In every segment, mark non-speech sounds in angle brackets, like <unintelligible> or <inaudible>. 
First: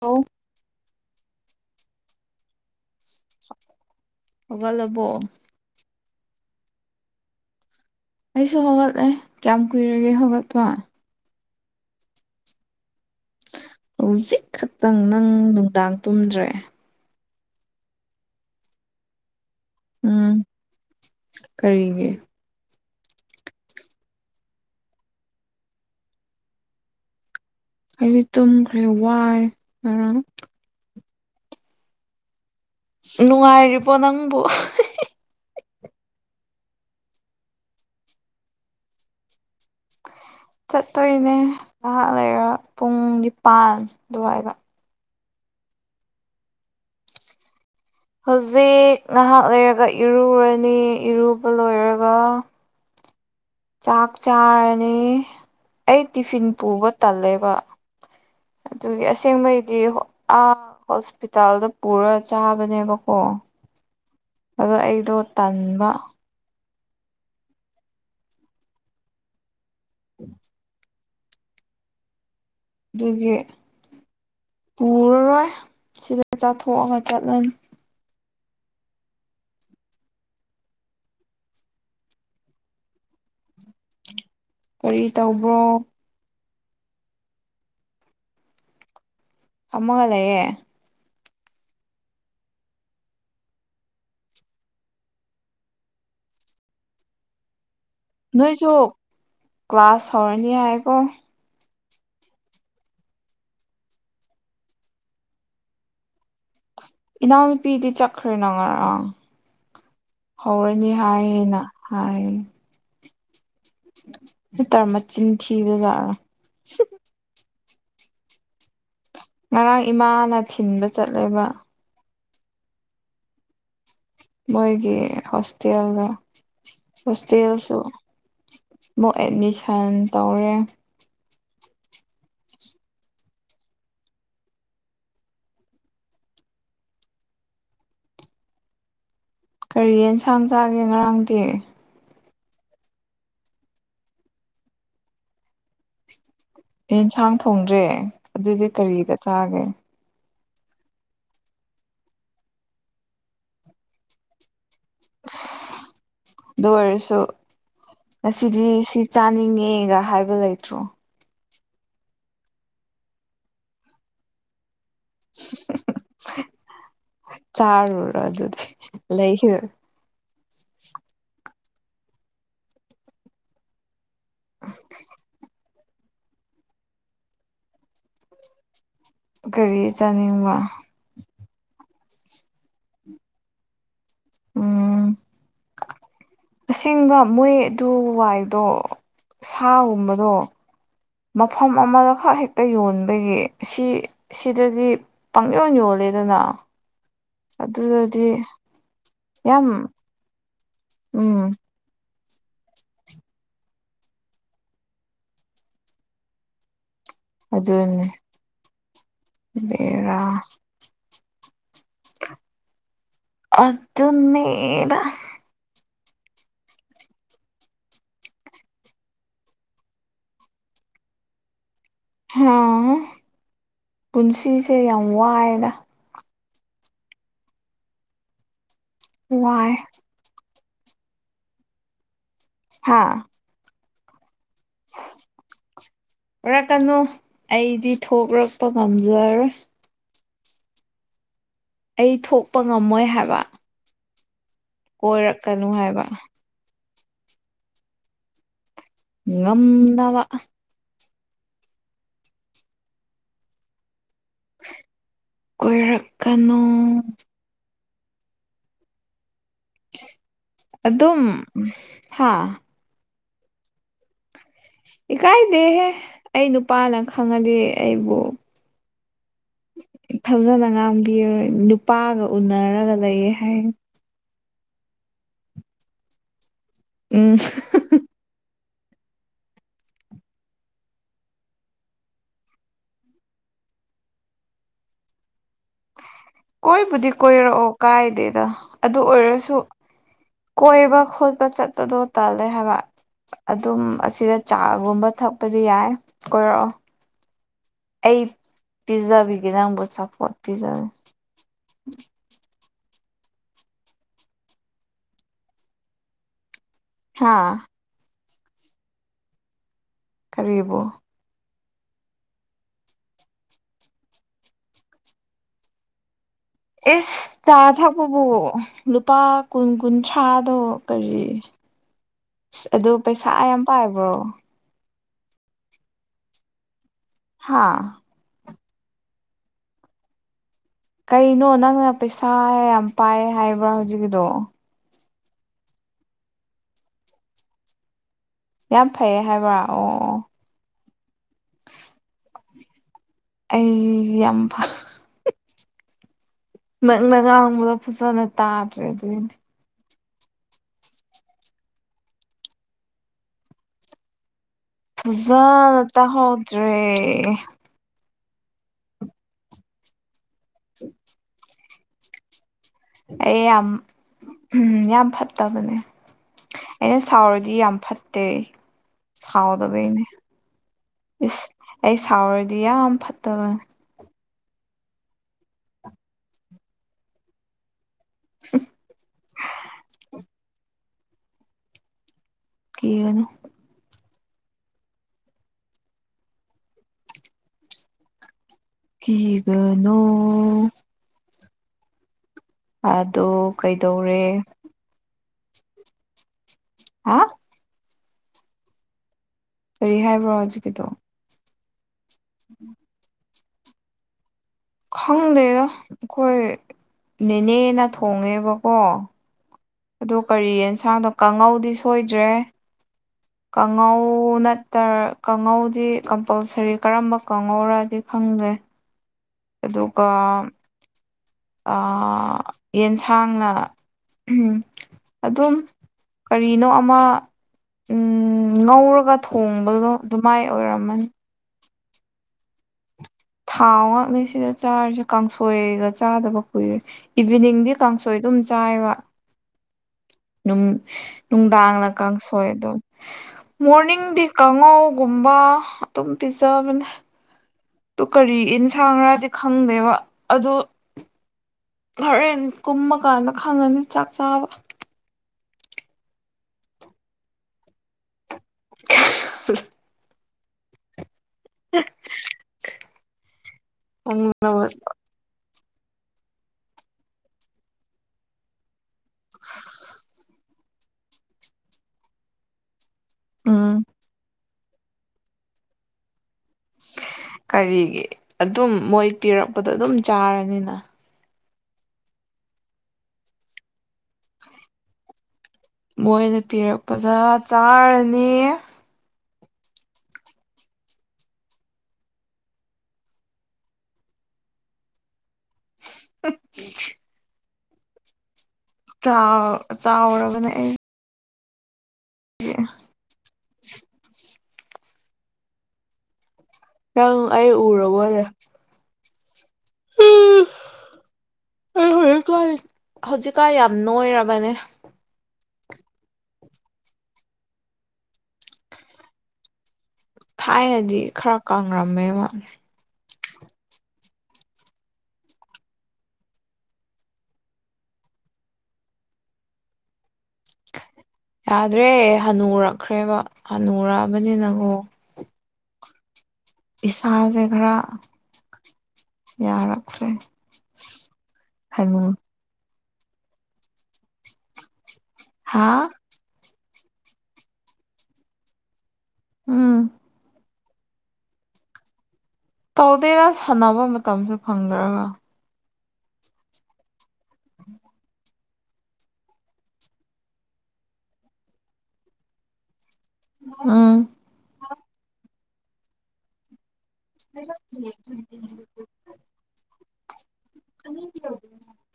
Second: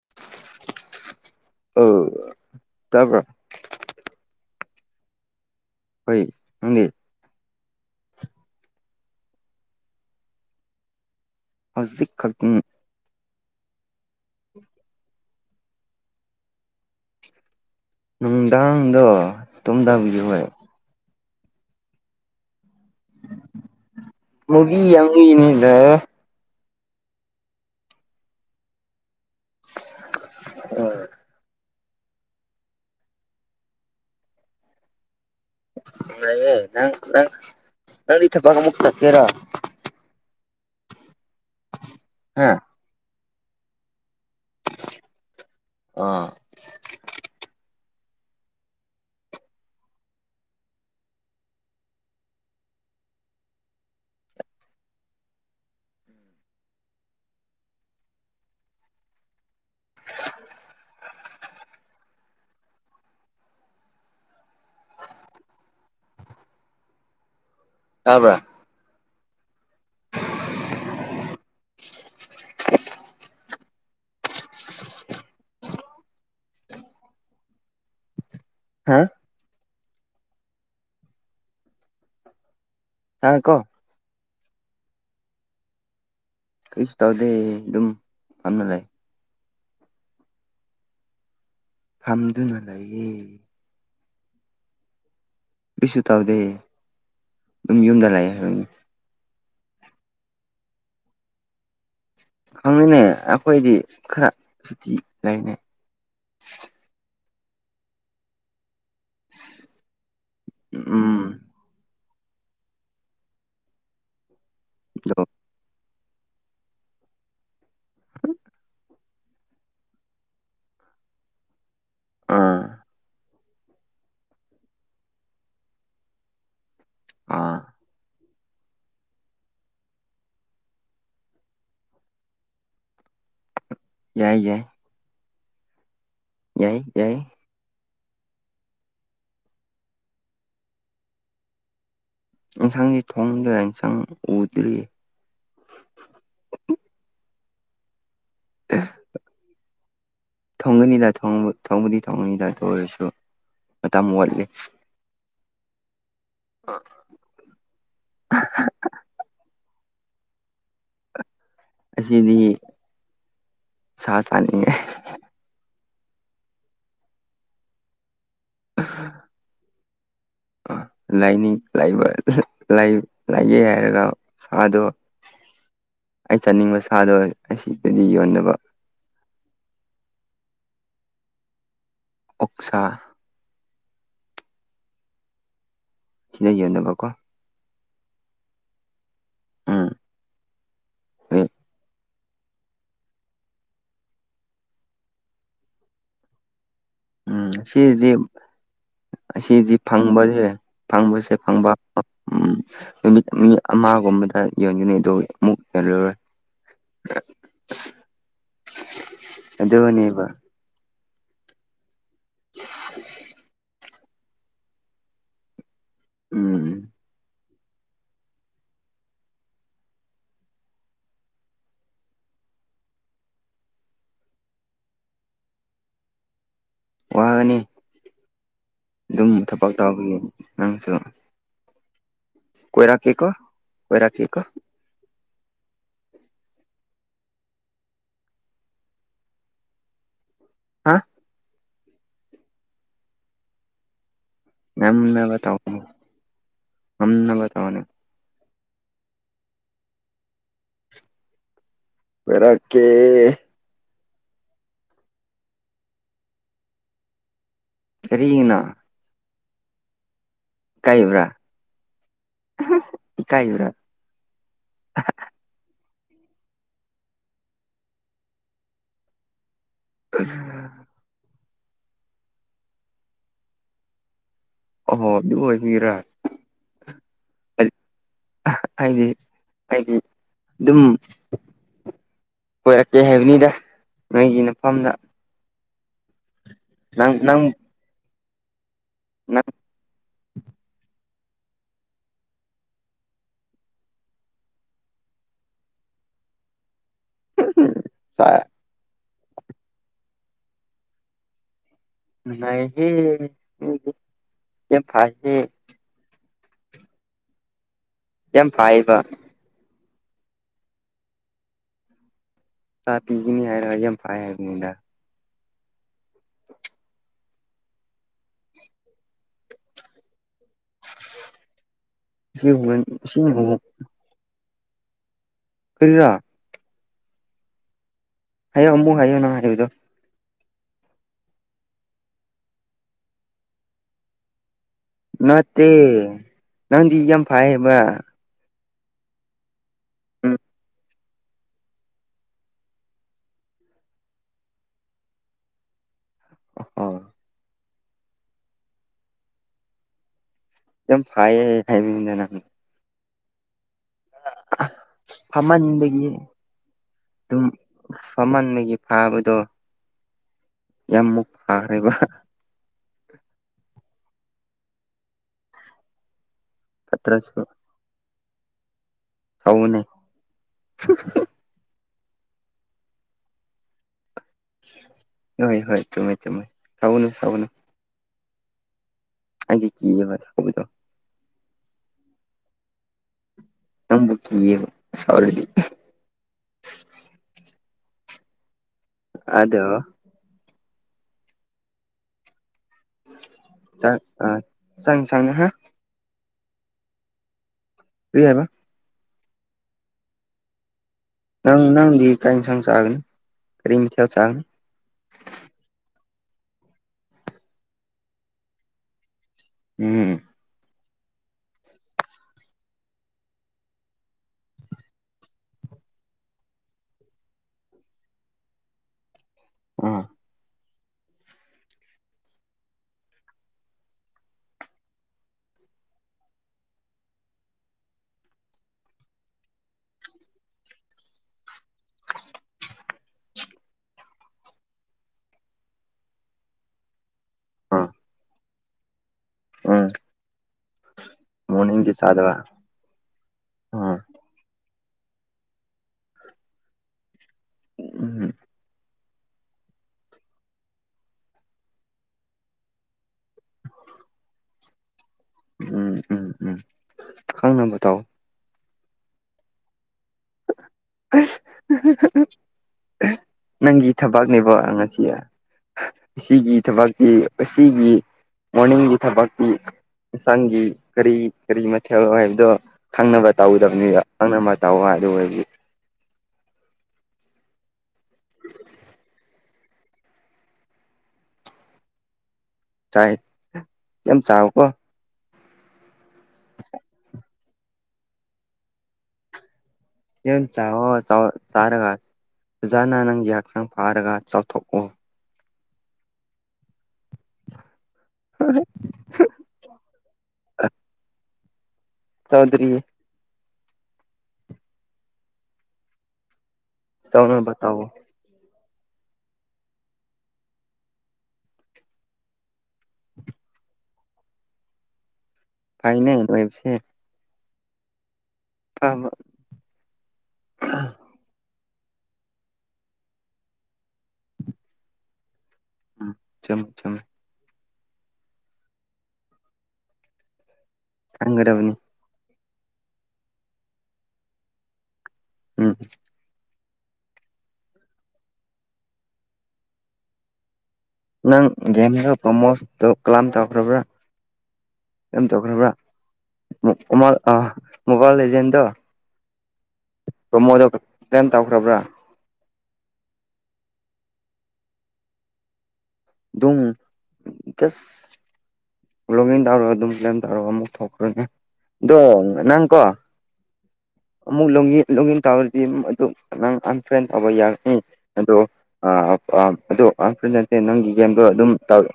ꯑꯣ ꯑꯣ ꯇꯥꯕ꯭ꯔ ꯍꯩꯒꯠꯂꯕꯣ ꯍꯣꯢ ꯅꯪꯗꯤ ꯑꯩꯁꯨ ꯍꯧꯒꯠꯂꯦ ꯀ꯭ꯌꯥꯝ ꯀꯨꯢꯔꯒꯦ ꯍꯧꯒꯠꯄ ꯍꯧꯖꯤꯛ ꯈꯛꯇꯪ ꯍꯧꯖꯤꯛ ꯈꯛꯇꯪ ꯅꯪ ꯅꯨꯡꯗꯥꯡ ꯇꯨꯝꯗ꯭ꯔꯦ ꯎꯝ <unintelligible> ꯀꯔꯤꯒꯤ ꯃꯨꯒꯤ ꯌꯥꯝꯕꯤꯅꯤꯗꯌꯦ ꯑꯩꯗꯤ ꯇꯨꯝꯈ꯭ꯔꯦ ꯋꯥꯢ ꯉꯔꯥꯡ ꯍꯣꯢ ꯅꯨꯡꯉꯥꯢꯔꯤꯕꯣ ꯅꯪꯕꯨ ꯍꯤ ꯅꯨꯉꯥꯢꯌꯦ ꯅꯪ ꯅꯪ ꯅꯪꯗꯤ ꯊꯕꯛ ꯑꯃꯨꯛ ꯆꯠꯀꯦꯔꯥ ꯆꯠꯇꯣꯢꯅꯦ ꯉꯍꯥꯛ ꯂꯩꯔ ꯍꯥ ꯄꯨꯡ ꯅꯤꯄꯥꯟ ꯑꯗꯨꯋꯥꯢꯗ ꯑꯥ ꯍꯧꯖꯤꯛ ꯉꯍꯥꯛ ꯂꯩꯔꯒ ꯏꯔꯨꯔꯅꯤ ꯏꯔꯨꯕ ꯂꯣꯢꯔꯒ ꯆꯥꯛ ꯆꯥꯔꯅꯤ ꯑꯩ ꯇꯤꯐꯤꯟ ꯄꯨꯕ ꯇꯜꯂꯦꯕ ꯑꯗꯨꯒꯤ ꯑꯁꯦꯡꯕꯩꯗꯤ ꯍꯣ ꯑꯥ ꯍꯣꯁꯄꯤꯇꯥꯜꯗ ꯄꯨꯔ ꯆꯥꯕꯅꯦꯕꯀꯣ ꯑꯗꯣ ꯑꯩꯗꯣ ꯇꯟꯕ ꯇꯥꯕ꯭ꯔ <inaudible> <inaudible> ꯗꯨꯒꯤ ꯄꯨꯔꯔꯣꯢ ꯁꯤꯗ ꯆꯥꯊꯣꯛꯑꯒ ꯆꯠꯂꯅꯤ ꯍꯥ ꯍꯥꯡ ꯀꯣ ꯀꯔꯤ ꯇꯧꯕ꯭ꯔꯣ ꯀꯩꯁꯨ ꯇꯧꯗꯦ ꯑꯗꯨꯝ ꯐꯝꯔ ꯂꯩ ꯐꯝꯃꯒ ꯂꯩꯌꯦ ꯐꯝꯗꯨꯅ ꯂꯩꯌꯦ ꯀꯩꯁꯨ ꯇꯧꯗꯦ ꯑꯗꯨꯝ ꯌꯨꯝꯗ ꯂꯩ ꯍꯥꯏꯕꯅꯤ ꯅꯣꯢꯁꯨ ꯀ꯭ꯂꯥꯁ ꯍꯧꯔꯅꯤ ꯍꯥꯢꯀꯣ ꯈꯪꯗꯦꯅꯦ ꯑꯩꯈꯣꯢꯗꯤ ꯈꯔ ꯁꯨꯇꯤ ꯂꯩꯅꯩ ꯏꯅꯥꯎꯅꯨꯄꯤꯗꯤ ꯆꯠꯈ꯭ꯔꯦꯅ ꯉꯔꯥꯡ ꯍꯧꯔꯅꯤ ꯎꯝ ꯍꯥꯢꯌꯦꯅ ꯍꯥꯢ ꯅꯠꯇ꯭ꯔ ꯑꯗꯣ ꯃꯆꯤꯟ ꯊꯕꯖꯥꯔ ꯉꯔꯥꯡ ꯏꯃꯥꯅ ꯊꯤꯟꯕ ꯆꯠꯂꯦꯕ ꯑꯥ ꯃꯣꯢꯒꯤ ꯍꯣꯁꯇꯦꯜꯗ ꯑꯥ ꯍꯣꯁꯇꯦꯜꯁꯨ ꯃꯨꯛ ꯑꯦꯗꯃꯤꯁꯟ ꯇꯧꯔꯦ ꯌꯥꯢ ꯌꯥꯢ ꯌꯥꯢ ꯌꯥꯢ ꯀꯔꯤ ꯌꯦꯟꯁꯥꯡ ꯆꯥꯒꯦ ꯉꯔꯥꯡꯗꯤ ꯌꯦꯟꯁꯥꯡꯗꯤ ꯊꯣꯡꯗ꯭ꯔꯦ ꯌꯦꯟꯁꯥꯡ ꯎꯗ꯭ꯔꯤ ꯑꯦꯟꯁꯥꯡ ꯊꯣꯡꯗ꯭ꯔꯦ ꯑꯗꯨꯗꯤ ꯀꯔꯤꯒ ꯆꯥꯒꯦ ꯊꯣꯡꯒꯅꯤꯗ ꯊꯣꯡꯕ ꯊꯣꯡꯕꯕꯨꯗꯤ ꯊꯣꯡꯒꯅꯤꯗ ꯑꯗꯨ ꯑꯣꯏꯔꯁꯨ ꯃꯇꯝ ꯋꯥꯠꯂꯤ ꯑꯗꯨꯑꯣꯢꯔꯁꯨ ꯉꯁꯤꯗꯤ ꯁꯤ ꯆꯥꯅꯤꯡꯉꯦꯒ ꯍꯥꯏꯕ ꯂꯩꯇ꯭ꯔꯣ ꯑꯁꯤꯗꯤ ꯁꯥ ꯁꯥꯅꯤꯡꯉꯦ ꯆꯥꯔꯨꯔꯣ ꯑꯗꯨꯗꯤ ꯂꯩꯔꯒ ꯂꯩꯅꯤꯡ ꯂꯩꯕ ꯂꯩ ꯂꯩꯌꯦ ꯍꯥꯏꯔꯒ ꯁꯥꯗꯣ ꯑꯩ ꯆꯥꯅꯤꯡꯕ ꯁꯥꯗꯣ ꯑꯁꯤꯗꯗꯤ ꯌꯣꯟꯗꯕ ꯀꯔꯤ ꯆꯥꯅꯤꯡꯕ ꯑꯣꯛꯁꯥ ꯎꯝ ꯁꯤꯗ ꯌꯣꯟꯅꯕꯀꯣ ꯑꯁꯦꯡꯕ ꯃꯣꯏ ꯑꯗꯨ ꯋꯥꯏꯗꯣ ꯎꯝ ꯁꯥꯒꯨꯝꯕꯗꯣ ꯃꯐꯝ ꯑꯃꯗ ꯈꯛ ꯍꯦꯛ ꯑꯩ ꯌꯣꯟꯕꯒꯤ ꯁꯤ ꯁꯤꯗꯗꯤ ꯄꯪꯌꯣꯟ ꯌꯣꯜꯂꯦꯗꯅ ꯎꯝ ꯁꯤꯗꯗꯤ ꯑꯗꯨꯗꯗꯤ ꯌꯥꯝ ꯑꯁꯤꯗꯤ ꯐꯪꯕꯁꯦ ꯐꯪꯕꯁꯦ ꯎꯝ ꯐꯪꯕ ꯎꯝ ꯅꯨꯃꯤꯠ ꯃꯤ ꯑꯃꯒꯨꯝꯕꯗ ꯌꯣꯟꯒꯅꯤ ꯑꯗꯨ ꯑꯃꯨꯛ ꯌꯣꯜꯂꯔꯣꯏ <inaudible> ꯑꯗꯨꯅꯦ ꯕꯦꯔꯥ ꯑꯗꯨꯅꯦꯕ ꯑꯗꯨꯅꯦꯗ ꯎꯝ ꯍꯥ ꯄꯨꯟꯁꯤꯁꯦ ꯌꯥꯝ ꯋꯥꯏꯌꯦꯗ ꯋꯥꯒꯅꯤ ꯑꯗꯨꯝ ꯋꯥꯏ ꯊꯕꯛ ꯇꯧꯕꯒꯤ ꯅꯪꯁꯨ ꯍꯥ ꯀꯣꯏꯔꯛꯀꯦꯀꯣ ꯀꯣꯏꯔꯛꯀꯦꯀꯣ ꯑꯣꯏꯔꯛꯀꯅꯨ ꯑꯩꯗꯤ ꯊꯣꯛꯔꯛꯄ ꯉꯝꯖꯔꯣꯏ ꯍꯥ ꯑꯩ ꯊꯣꯛꯄ ꯉꯝꯃꯣꯏ ꯍꯥꯏꯕ ꯉꯝꯅꯕ ꯀꯣꯏꯔꯛꯀꯅꯨ ꯇꯧꯋꯣ ꯍꯥꯏꯕ ꯉꯝꯅꯕ ꯇꯧꯅꯤ ꯉꯝꯗꯕ ꯀꯣꯢꯔꯛꯀꯦ ꯀꯣꯏꯔꯛꯀꯅꯣ ꯀꯔꯤꯒꯤꯅꯣ ꯑꯗꯨꯝ ꯏꯀꯥꯏꯕ꯭ꯔꯥ ꯍꯥꯥ ꯏꯀꯥꯢꯕ꯭ꯔꯣ ꯏꯀꯥꯏꯗꯦꯍꯦ ꯑꯩ ꯅꯨꯄꯥꯅ ꯈꯪꯉꯗꯤ ꯑꯩꯕꯨ ꯐꯖꯅ ꯉꯥꯥꯡꯕꯤꯔꯣꯢ ꯅꯨꯄꯥꯒ ꯎꯅꯔꯒ ꯂꯩꯌꯦ ꯍꯥꯏꯅꯤ ꯑꯍꯣ ꯑꯗꯨ ꯑꯣꯏꯕꯒꯤꯔꯥ ꯎꯝ ꯑꯩꯗꯤ ꯑꯩꯗꯤ ꯗꯨꯝ ꯀꯣꯏꯔꯛꯀꯦ ꯍꯥꯏꯕꯅꯤꯗ ꯅꯣꯏꯒꯤ ꯅꯐꯝꯗ ꯀꯣꯏꯕꯨꯗꯤ ꯅꯪ ꯅꯪ ꯀꯣꯏꯔꯛꯑꯣ ꯀꯥꯏꯗꯦꯗ ꯑꯗꯨ ꯅꯪ ꯑꯣꯏꯔꯁꯨ ꯀꯣꯏꯕ ꯈꯣꯠꯄ ꯆꯠꯄꯗꯣ ꯇꯜꯂꯦ ꯍꯥꯢꯕ ꯑꯗꯨꯝ ꯑꯁꯤꯗ ꯆꯥꯒꯨꯝꯕ ꯊꯛꯄꯗꯤ ꯌꯥꯏ ꯀꯣꯏꯔꯛꯑꯣ <inaudible> <inaudible> ꯑꯩꯞ ꯄꯤꯖꯕꯤꯒꯦ ꯅꯪꯕꯨ ꯆꯥꯄꯣꯠ ꯄꯤꯖꯒꯦ ꯅꯩꯍꯦ ꯃꯤꯗꯤ ꯌꯥꯝ ꯐꯥꯏꯍꯦ ꯍꯥꯥ ꯌꯥꯝ ꯐꯥꯌꯦꯕ ꯀꯔꯤꯕꯨ ꯆꯥ ꯄꯤꯒꯤꯅꯤ ꯍꯥꯏꯔꯒ ꯌꯥꯝ ꯐꯥꯌꯦ ꯍꯥꯏꯕꯅꯤꯗ <unintelligible> ꯏꯁ ꯆꯥ ꯊꯛꯄꯕꯨ ꯂꯨꯄꯥ ꯀꯨꯟ ꯀꯨꯟꯊ꯭ꯔꯥꯗꯣ ꯀꯔꯤ ꯁꯤ ꯑꯗꯨ ꯁꯤ ꯄꯩꯁꯥ ꯌꯥꯝ ꯄꯥꯏꯕ꯭ꯔꯣ ꯀꯔꯤꯔꯥ ꯍꯥꯥ ꯍꯥꯏꯌꯣ ꯑꯃꯨꯛ ꯍꯥꯏꯌꯣ ꯅꯪ ꯍꯥꯏꯕꯗꯣ ꯀꯩꯅꯣ ꯅꯪꯅ ꯄꯩꯁꯥ ꯌꯥꯝ ꯄꯥꯏ ꯍꯥꯏꯕ꯭ꯔꯥ ꯍꯧꯖꯤꯛꯒꯤꯗꯣ ꯅꯠꯇꯦ ꯅꯪꯗꯤ ꯌꯥꯝ ꯐꯥꯏ ꯍꯥꯏꯕ ꯌꯥꯝ ꯐꯩꯌꯦ ꯍꯥꯏꯕ꯭ꯔꯥ ꯑꯣ ꯑꯣ <unintelligible> ꯑꯩꯖꯤ ꯌꯥꯝ ꯐꯥ ꯑꯣ ꯅꯪꯅ ꯉꯥꯡꯕꯗ ꯐꯖꯅ ꯇꯥꯗ꯭ꯔꯦ ꯑꯗꯨꯏꯅꯦ ꯌꯥꯝ ꯐꯥꯏꯌꯦ ꯍꯥꯢ <unintelligible> ꯑ ꯐꯖꯅ ꯇꯥꯍꯧꯗ꯭ꯔꯦ ꯐꯃꯟꯕꯒꯤ ꯐꯥꯕꯗꯣ ꯌꯥꯝꯃꯨꯛ ꯐꯥꯈ꯭ꯔꯦꯕ ꯑꯩ ꯌꯥꯝ ꯌꯥꯝ ꯐꯠꯇꯕꯅꯦ ꯑꯩꯅ ꯐꯠꯇ꯭ꯔꯁꯨ ꯁꯥꯎꯔꯗꯤ ꯌꯥꯝ ꯐꯠꯇꯦ ꯁꯥꯎꯒꯅꯤ ꯁꯥꯎꯗꯕꯩꯅꯦ ꯏꯁ ꯑꯩ ꯁꯥꯎꯔꯗꯤ ꯌꯥꯝ ꯐꯠꯇꯕꯅꯦ ꯅꯣꯏ ꯍꯣꯏ ꯆꯨꯝꯃꯦ ꯆꯨꯝꯃꯦ ꯁꯥꯎꯒꯅꯨ ꯁꯥꯎꯒꯅꯨ <unintelligible> ꯑꯩꯗꯤ ꯀꯤꯌꯦꯕ ꯁꯥꯎꯕꯗꯣ ꯀꯤꯒꯅꯨ ꯅꯝꯕꯨ ꯀꯤꯌꯦꯕ ꯁꯥꯎꯔꯗꯤ ꯑꯗꯣ ꯀꯤꯒꯅꯣ ꯑꯥꯗꯣ ꯆꯥꯛ ꯀꯩꯗꯧꯔꯦ <unintelligible> ꯍꯥ ꯀ꯭ꯔꯤ ꯍꯥꯏꯕ ꯀꯔꯤ ꯍꯥꯏꯕ꯭ꯔꯣ ꯍꯧꯖꯤꯛꯀꯤꯗꯣ ꯅꯪ ꯅꯪꯗꯤ ꯀꯩ ꯏꯟꯁꯥꯡ ꯆꯥꯒꯅꯤ ꯀꯔꯤ ꯃꯊꯦꯜ ꯆꯥꯒꯅꯤ ꯈꯪꯗꯦꯗ ꯑꯈꯣꯏ ꯅꯦꯅꯦꯅ ꯊꯣꯡꯉꯦꯕꯀꯣ ꯑꯗꯣ ꯎꯝ ꯀꯔꯤ ꯌꯦꯟꯁꯥꯡꯗꯣ ꯀꯥꯉꯧꯗꯤ ꯁꯣꯏꯗ꯭ꯔꯦ ꯀꯥꯉꯧ ꯅꯠꯇꯔ ꯀꯥꯉꯧꯗꯤ ꯀꯝꯄꯜꯁꯔꯤ ꯀꯔꯝꯕ ꯀꯥꯉꯧꯔꯗꯤ ꯈꯪꯗ꯭ꯔꯦ ꯑ ꯑꯗꯨꯒ ꯑ ꯌꯦꯟꯁꯥꯡꯅ ꯑꯗꯨꯝ ꯀꯔꯤꯅꯣ ꯑꯃ ꯎꯝ ꯉꯧꯔꯒ ꯊꯣꯡꯕꯗꯣ ꯗꯨꯃꯥꯏ ꯑꯣꯏꯔꯝꯃꯅꯤ ꯊꯥꯎ ꯉꯥꯛꯅꯦ ꯁꯤꯗ ꯆꯥꯔꯤꯁꯦ ꯀꯥꯡꯁꯣꯏꯒ ꯆꯥꯗꯕ ꯀꯨꯏꯔꯦ ꯏꯚꯤꯅꯤꯡꯗꯤ ꯑ ꯀꯥꯡꯁꯣꯏ ꯑꯗꯨꯝ ꯆꯥꯏꯕ ꯎꯝ ꯅꯨꯡ ꯅꯨꯡꯗꯥꯡꯅ ꯃꯣꯔꯅꯤꯡꯒꯤ ꯆꯥꯗꯕ ꯀꯥꯡꯁꯣꯏ ꯑꯗꯨꯝ ꯑ ꯎꯝ ꯃꯣꯔꯅꯤꯡꯗꯤ ꯀꯥꯡꯉꯧꯒꯨꯝꯕ ꯑꯗꯨꯝ ꯄꯤꯖꯕꯅꯦ ꯇꯣ ꯎꯝ ꯀꯔꯤ ꯏꯟꯁꯥꯥꯡꯔꯗꯤ ꯈꯪꯗꯦꯕ ꯑꯗꯣ ꯍꯣꯔꯦꯟ ꯀꯨꯝꯃ ꯀꯥꯟꯗ ꯈꯪꯉꯅꯤ ꯆꯥꯛ ꯆꯥꯕ ꯎꯝ ꯎꯝ ꯎꯝ ꯈꯪꯅꯕ ꯇꯧ <inaudible> ꯅꯪꯒꯤ ꯊꯕꯛꯅꯦꯕ ꯈꯪꯅꯕ ꯑ ꯉꯁꯤ ꯁꯤꯒꯤ ꯊꯕꯛꯀꯤ ꯑꯁꯤꯒꯤ ꯃꯣꯔꯅꯤꯡꯒꯤ ꯊꯕꯛꯀꯤ ꯏꯟꯁꯥꯡꯒꯤ ꯀꯔꯤ ꯀꯔꯤ ꯃꯊꯦꯜ ꯍꯥꯏꯕꯗꯣ ꯈꯪꯅꯕ ꯎꯝ ꯇꯧꯗꯕꯅꯤꯗ ꯈꯪꯅꯕ ꯇꯧ ꯑꯗꯨ ꯑꯣꯏꯔꯗꯤ ꯀꯔꯤꯒꯤ ꯑꯗꯨꯝ ꯃꯣꯏ ꯄꯤꯔꯛꯄꯗꯣ ꯑꯗꯨꯝ ꯆꯥꯔꯅꯤꯅ ꯆꯥꯏ ꯌꯥꯝ ꯆꯥꯎ ꯀꯣ ꯃꯣꯏꯅ ꯄꯤꯔꯛꯄꯗ ꯆꯥꯔꯅꯤ ꯌꯦꯟ ꯆꯥꯋꯣ ꯆꯥꯔꯒ ꯑꯣꯖꯥꯅ ꯅꯪꯒꯤ ꯍꯛꯆꯥꯡ ꯐꯥꯔꯒ ꯆꯥꯎꯊꯣꯛꯑꯣ <unintelligible> ꯍꯣ ꯍꯣꯏ ꯆꯥꯎ ꯆꯥꯎꯔꯕꯅꯦ ꯑꯩ ꯆꯥꯎꯗ꯭ꯔꯤ ꯅꯪ ꯑꯩ ꯆꯥꯎꯅꯕ ꯇꯧ ꯎꯔꯕꯣꯢꯔꯦ ꯑꯩ ꯍꯧꯖꯤꯛꯀꯥꯟ ꯍꯧꯖꯤꯛꯀꯥꯟ ꯌꯥꯝ ꯅꯣꯏꯔꯕꯅꯦ ꯐꯩꯅꯦ ꯅꯣꯢꯕꯁꯦ <unintelligible> ꯊꯥꯏꯅꯗꯤ ꯈꯔ ꯀꯪꯔꯝꯃꯦꯕ ꯎꯝ ꯆꯨꯝꯃꯦ ꯆꯨꯝꯃꯦ ꯈꯪꯒꯗꯕꯅꯤ ꯌꯥꯗ꯭ꯔꯦ ꯍꯅꯨꯔꯛꯈ꯭ꯔꯦꯕ ꯍꯅꯨꯔꯛꯑꯕꯅꯤꯅ ꯀꯣ ꯎꯝ ꯏꯁꯥꯖꯦ ꯈꯔ ꯌꯥꯔꯛꯇ꯭ꯔꯦ ꯅꯪ ꯍꯅꯨ ꯒꯦꯝꯗ ꯄ꯭ꯔꯣꯃꯣꯠ ꯇꯣ ꯀ꯭ꯂꯥꯝ ꯇꯧꯈ꯭ꯔꯕ꯭ꯔꯥ ꯀꯔꯝ ꯍꯥ ꯇꯧꯈ꯭ꯔꯕ꯭ꯔꯥ ꯃꯣꯕꯥꯢꯜ ꯂꯦꯖꯦꯟꯗꯣ ꯎꯝ <unintelligible> <unintelligible> ꯇꯧꯈ꯭ꯔꯕ꯭ꯔꯥ ꯇꯧꯗꯦꯗ ꯁꯥꯟꯅꯕ ꯃꯇꯝꯁꯨ ꯐꯪꯗ꯭ꯔꯒ ꯗꯨꯡ ꯇꯁ ꯔꯣꯃꯦꯟ ꯇꯧꯔ ꯑꯗꯨꯝ ꯅꯪ ꯇꯧꯔ ꯑꯃꯨꯛ ꯊꯣꯛꯈ꯭ꯔꯅꯦ ꯑꯗꯣ ꯅꯪ ꯀꯣ ꯎꯝ ꯑꯃꯨꯛ ꯂꯣꯛ ꯏꯟ ꯂꯣꯛ ꯢꯟ ꯇꯧꯔꯗꯤ ꯑꯗꯨ ꯅꯪ ꯑꯟꯐ꯭ꯔꯦꯟ ꯇꯧꯕ ꯌꯥꯒꯅꯤ ꯑꯗꯣ ꯑꯥ ꯑꯗꯨ <unintelligible> ꯅꯪꯒꯤ ꯒꯦꯝꯗꯣ ꯑꯗꯨꯝ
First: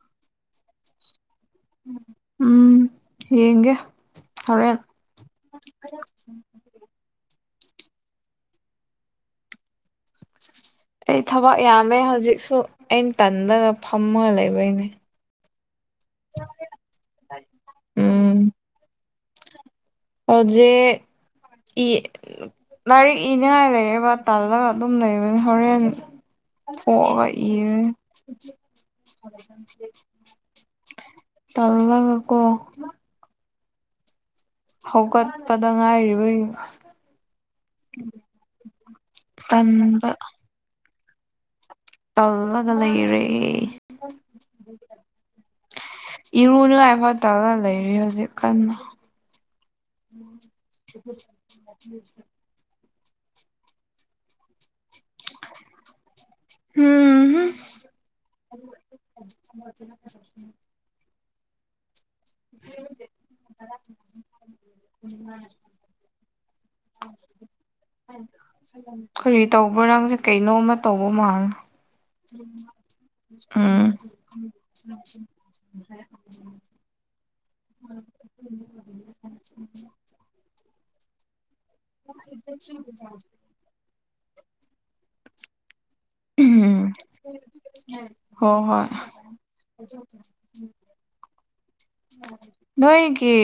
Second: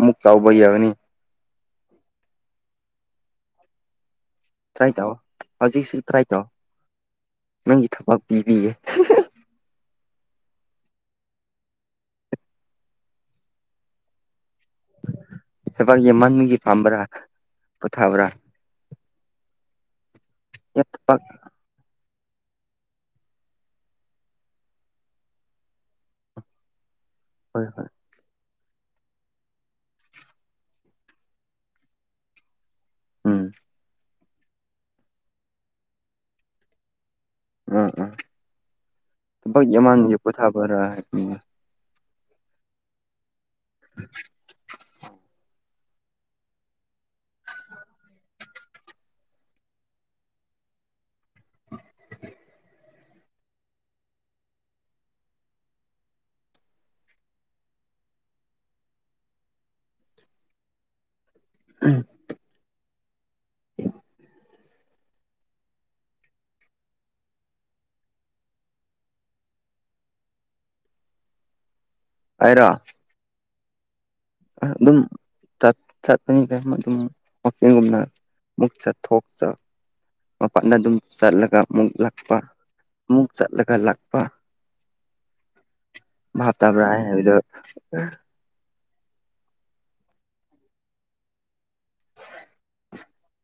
ꯑꯃꯨꯛ ꯇꯧꯕ ꯌꯥꯒꯅꯤ ꯎꯝ ꯌꯦꯡꯒꯦ ꯍꯧꯔꯦꯟ ꯇ꯭ꯔꯥꯏ ꯇꯧ ꯍꯧꯖꯤꯛꯁꯨ ꯇ꯭ꯔꯥꯏ ꯇꯧ ꯅꯪꯒꯤ ꯊꯕꯛ ꯄꯤꯕꯤꯒꯦ ꯑꯩ ꯊꯕꯛ ꯌꯥꯝꯃꯦ ꯍꯧꯖꯤꯛꯁꯨ ꯑꯩꯅ ꯇꯟꯂꯒ ꯐꯝꯃꯒ ꯂꯩꯕꯩꯅꯦ ꯊꯕꯛ ꯌꯥꯝꯃꯟꯕꯒꯤ ꯐꯝꯕꯔ ꯄꯣꯊꯥꯕ꯭ꯔꯥ ꯎꯝ ꯍꯧꯖꯤꯛ ꯊꯕꯛ ꯏ ꯂꯥꯏꯔꯤꯛ ꯏꯅꯤꯡꯉꯥꯏ ꯂꯩꯑꯦꯕ ꯇꯜꯂꯒ ꯑꯗꯨꯝ ꯂꯩꯕꯅꯤ ꯍꯣꯔꯦꯟ ꯊꯣꯛꯑꯒ ꯍꯣꯏ ꯏꯔꯟ ꯍꯣꯏ ꯇꯜꯂꯒ ꯀꯣ ꯎꯝ ꯍꯧꯒꯠꯄꯗ ꯉꯥꯢꯔꯤꯕꯩ ꯇꯟꯕ <unintelligible> ꯇꯜꯂꯒ ꯂꯩꯔꯦ ꯏꯔꯨꯅꯨ ꯅꯤꯡꯉꯥꯢ ꯐꯠ ꯇꯧꯔ ꯂꯩꯔꯦ ꯍꯧꯖꯤꯛ ꯀꯟꯅ <inaudible> ꯍꯨꯝ <unintelligible> ꯎꯝ <unintelligible> <unintelligible> ꯀꯔꯤ ꯇꯧꯕ꯭ꯔ ꯅꯪꯁꯦ ꯀꯩꯅꯣꯝꯃ ꯇꯧꯕ ꯃꯥꯂꯦ ꯑꯩꯔꯣ ꯎꯝ ꯑꯥ ꯑꯗꯨꯝ <unintelligible> ꯃꯄꯥꯟꯗ ꯑꯗꯨꯝ ꯆꯠꯂꯒ ꯑꯃꯨꯛ ꯂꯥꯛꯄ ꯑꯃꯨꯛ ꯆꯠꯂꯒ ꯂꯥꯛꯄ ꯚꯥꯞ ꯇꯥꯕ꯭ꯔꯥ ꯑꯩ ꯍꯥꯢꯗꯣ ꯍꯣ ꯍꯣꯢ ꯅꯣꯢꯒꯤ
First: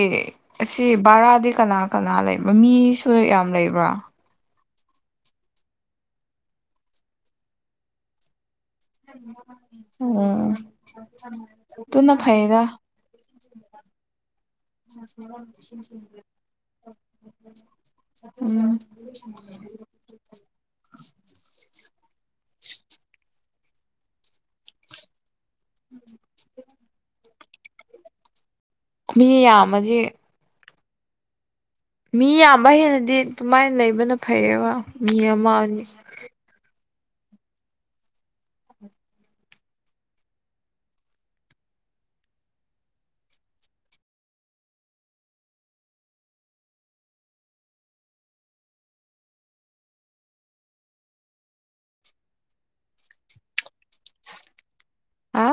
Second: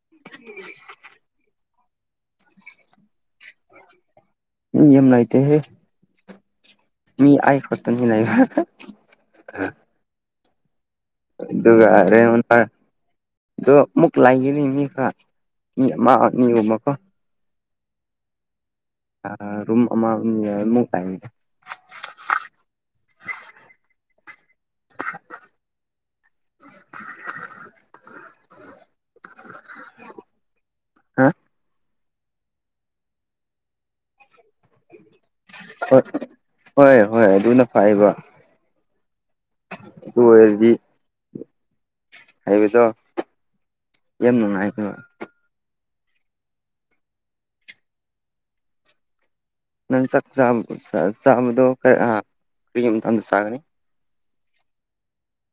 ꯑꯁꯤ ꯕꯔꯥꯗꯤ ꯀꯅꯥ ꯀꯅꯥ ꯂꯩꯕ ꯃꯤꯁꯨ ꯌꯥꯝ ꯂꯩꯕ꯭ꯔꯥ ꯃꯤ ꯌꯥꯝ ꯂꯩꯇꯦꯍꯦ ꯃꯤ ꯑꯩꯈꯛꯇꯌꯤ ꯂꯩꯕ ꯍ ꯍ ꯎꯝ <unintelligible> ꯑꯗꯣ ꯑꯃꯨꯛ ꯂꯩꯒꯅꯤ ꯃꯤ ꯈꯔ ꯃꯤ ꯑꯃ ꯑꯅꯤꯒꯨꯝꯕꯀꯣ ꯎꯝ <unintelligible> <inaudible> ꯃꯤ ꯌꯥꯝꯃꯖꯤ ꯍꯥ ꯃꯤ ꯌꯥꯝꯕ ꯍꯦꯟꯅꯗꯤ ꯑꯗꯨꯃꯥꯢꯅ ꯂꯩꯕꯅ ꯐꯩꯌꯦꯕ ꯃꯤ ꯑꯃ ꯑꯅꯤ ꯍꯣꯢ ꯍꯣꯢ ꯍꯣꯢ ꯑꯗꯨꯅ ꯐꯑꯦꯕ ꯑꯗꯨ ꯑꯣꯢꯔꯗꯤ ꯍꯩꯕꯗꯣ ꯌꯥꯝ ꯅꯨꯡꯉꯥꯢꯗꯣꯢꯕ ꯅꯪ ꯆꯥꯛ ꯆꯥꯕ ꯆꯥꯕꯗꯣ ꯀ ꯀꯔꯤꯌꯝ ꯊꯪ ꯆꯥꯒꯅꯤ ꯍꯥ